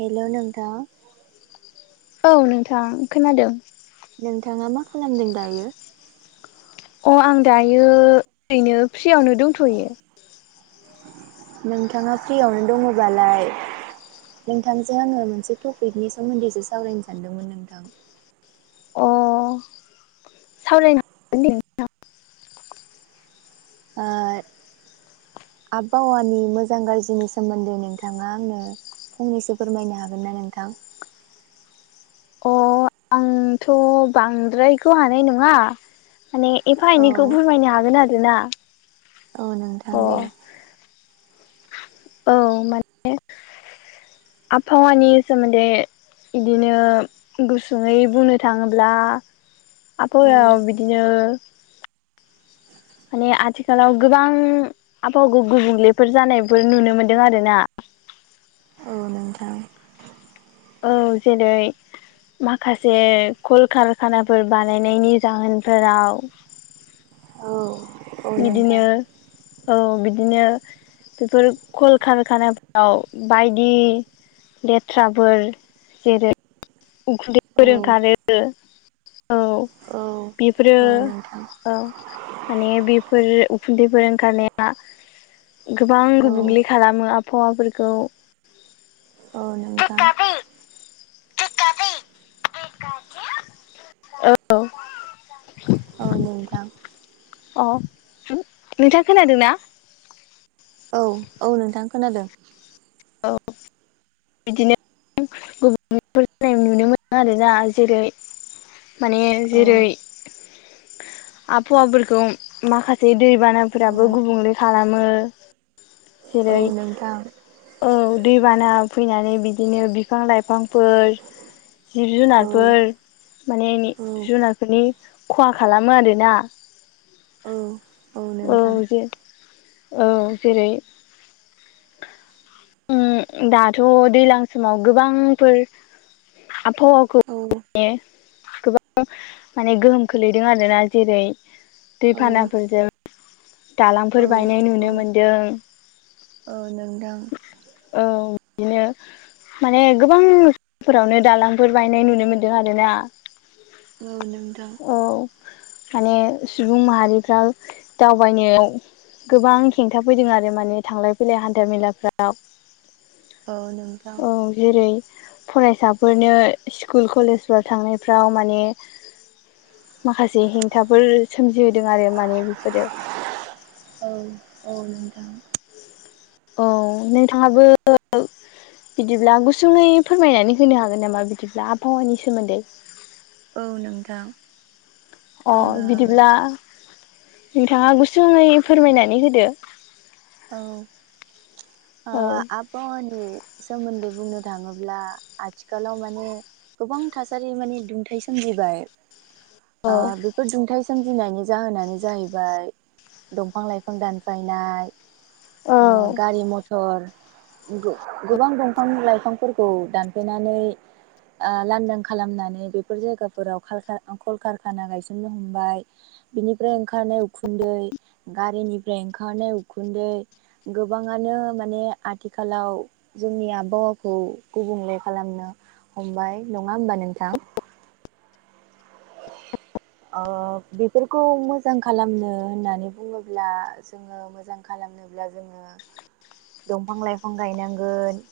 hello नोंथां औ नोंथां खोनादों नोंथाङा मा खालामदों दायो अ आं दायो ओरैनो फ्रियावनो दंथ'यो नोंथाङा फ्रियावनो दङबालाय नोंथांजों आङो मोनसे टपिकनि सोमोन्दैसो सावरायनो सानदोंमोन नोंथां अ सावराय [unintelligible] आ आबहावानि मोजां गाज्रिनि सोमोन्दै नोंथाङा आंनो फंनैसो फोरमायनो हागोन ना नोंथां अ आंथ' बांद्रायखौ हानाय नङा माने एफा औ एनैखौ फोरमायनो हागोन आरो ना औ नोंथां दे औ माने आबहावानि सोमोन्दै बिदिनो गुसुङै बुंनो थाङोब्ला औ आबहायाव बिदिनो माने आथिखालाव गोबां आबहावाखौ गुबुंलेफोर जानायफोर नुनो मोन्दों आरो ना औ नोंथां औ जेरै माखासे कल कारखानाफोर बानायनायनि जाहोनफोराव औ औ बिदिनो नोंथां औ बिदिनो बेफोर कल कारखानाफ्राव बायदि लेथ्राफोर जेरै उखुन्दै औ फोर ओखारो औ औ बेफोरो औ नोंथां औ माने बेफोर उखुन्दैफोर ओंखारनाया गोबां औ गुबुंले खालामो आबहावाफोरखौ औ नोंथां [inaudible] औ औ नोंथां अ नोंथाङा खोनादों ना औ औ नोंथां खोनादों औ बिदिनो गुबुंलेफोर जानाय नुनो मोनो आरोना जेरै माने औ जेरै आबहावाफोरखौ माखासे औ दैबानाफोराबो गुबुंले खालामो औ जेरै नोंथां औ दैबाना फैनानै बिदिनो बिफां लाइफांफोर जिब औ जुनारफोर माने औ जिब जुनारफोरनि खहा खालामो आरोना औ औ जे औ जेरै दाथ' दैलां समाव गोबांफोर आबहावाखौ औ गोबां माने गोहोम खोलैदों आरोना जेरै औ दैबानाफोरजों औ दालांफोर बायनाय औ नुनो मोनदों औ नोंथां औ बिदिनो माने गोबांफोरावनो दालांफोर बायनाय नुनो मोनदों आरो ना औ नोंथां औ माने सुबुं माहारिफ्रा दावबायनायाव गोबां हेंथा फैदों आरो माने थांलाय फैलाय हान्था मेलाफ्राव औ नोंथां औ जेरै फरायसाफोरनो स्कुल कलेजफोर थांनायफ्राव माने माखासे हेंथाफोर सोमजिहोदों आरो माने बेफोरो औ औ नोंथां औ नोंथाङाबो बिदिब्ला गुसुङै फोरमायनानै होनो हागोन नामा बिदिब्ला आबहावानि सोमोन्दै औ नोंथां अ बुंनो हागोन बिदिब्ला नोंथाङा गुसुङै फोरमायनानै होदो औ ओ औ आ बावानि सोमोन्दै बुंनो थाङोब्ला आथिखालाव माने गोबां थासारि माने दुंथाय सोमजिबाय औ आ बेफोर दुंथाइ सोमजिनायनि जाहोनानो जाहैबाय दंफां लाइफां दानफायनाय औ गारि मथर औ आरो गो गोबां दंफां लाइफांफोरखौ दानफायनानै ओ लांदां खालामनानै बेफोर जायगाफोराव कलकारखाना गायसननो हमबाय बिनिफ्राय ओंखारनाय उखुन्दै गारिनिफ्राय ओंखारनाय उखुन्दै गोबाङानो माने आथिखालाव जोंनि आबहावाखौ गुबुंले खालामनो हमबाय नङा होमबा नोंथां अ बेफोरखौ मोजां खालामनो होननानै बुङोब्ला जोङो मोजां खालामनोब्ला जोङो दंफां लाइफां गायनांगोन